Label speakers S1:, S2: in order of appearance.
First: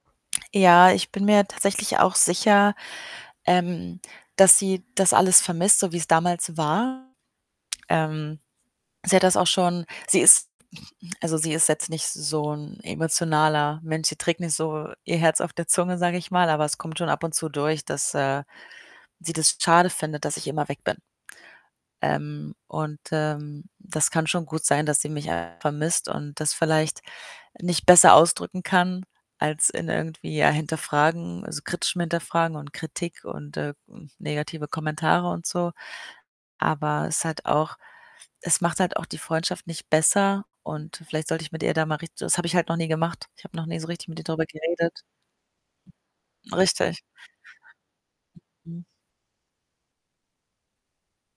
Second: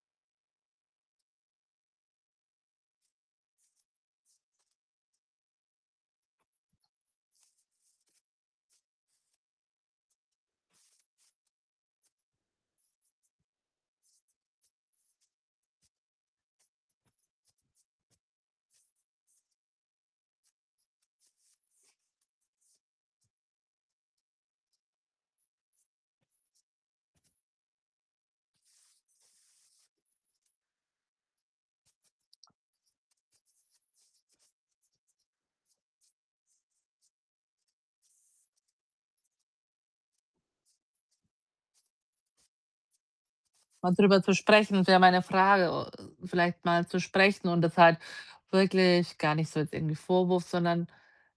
S1: Ja, ich bin mir tatsächlich auch sicher, ähm, dass sie das alles vermisst, so wie‘s damals war. Ähm, sie hat das auch schon sie ist also, sie ist jetzt nicht so 'n emotionaler Mensch, sie trägt nicht so ihr Herz auf der Zunge, sage ich mal, aber es kommt schon ab und zu durch, dass, äh, sie das schade findet, dass ich immer weg bin. Ähm, und, ähm, das kann schon gut sein, dass sie mich [unintelligible] vermisst und das vielleicht nicht besser ausdrücken kann als in irgendwie ja Hinterfragen, also kritischem Hinterfragen und Kritik und, äh negative Kommentare und so. Aber es hat auch es macht halt auch die Freundschaft nicht besser und vielleicht sollte ich mit ihr da mal richt das habe ich halt noch nie gemacht. Ich habe noch nie so
S2: Mal
S1: richtig mit
S2: drüber
S1: ihr
S2: zu
S1: drüber
S2: sprechen wäre
S1: geredet.
S2: meine Frage äh, vielleicht mal zu
S1: Richtig.
S2: sprechen und das halt
S1: Mhm.
S2: wirklich gar nicht so als irgendwie Vorwurf, sondern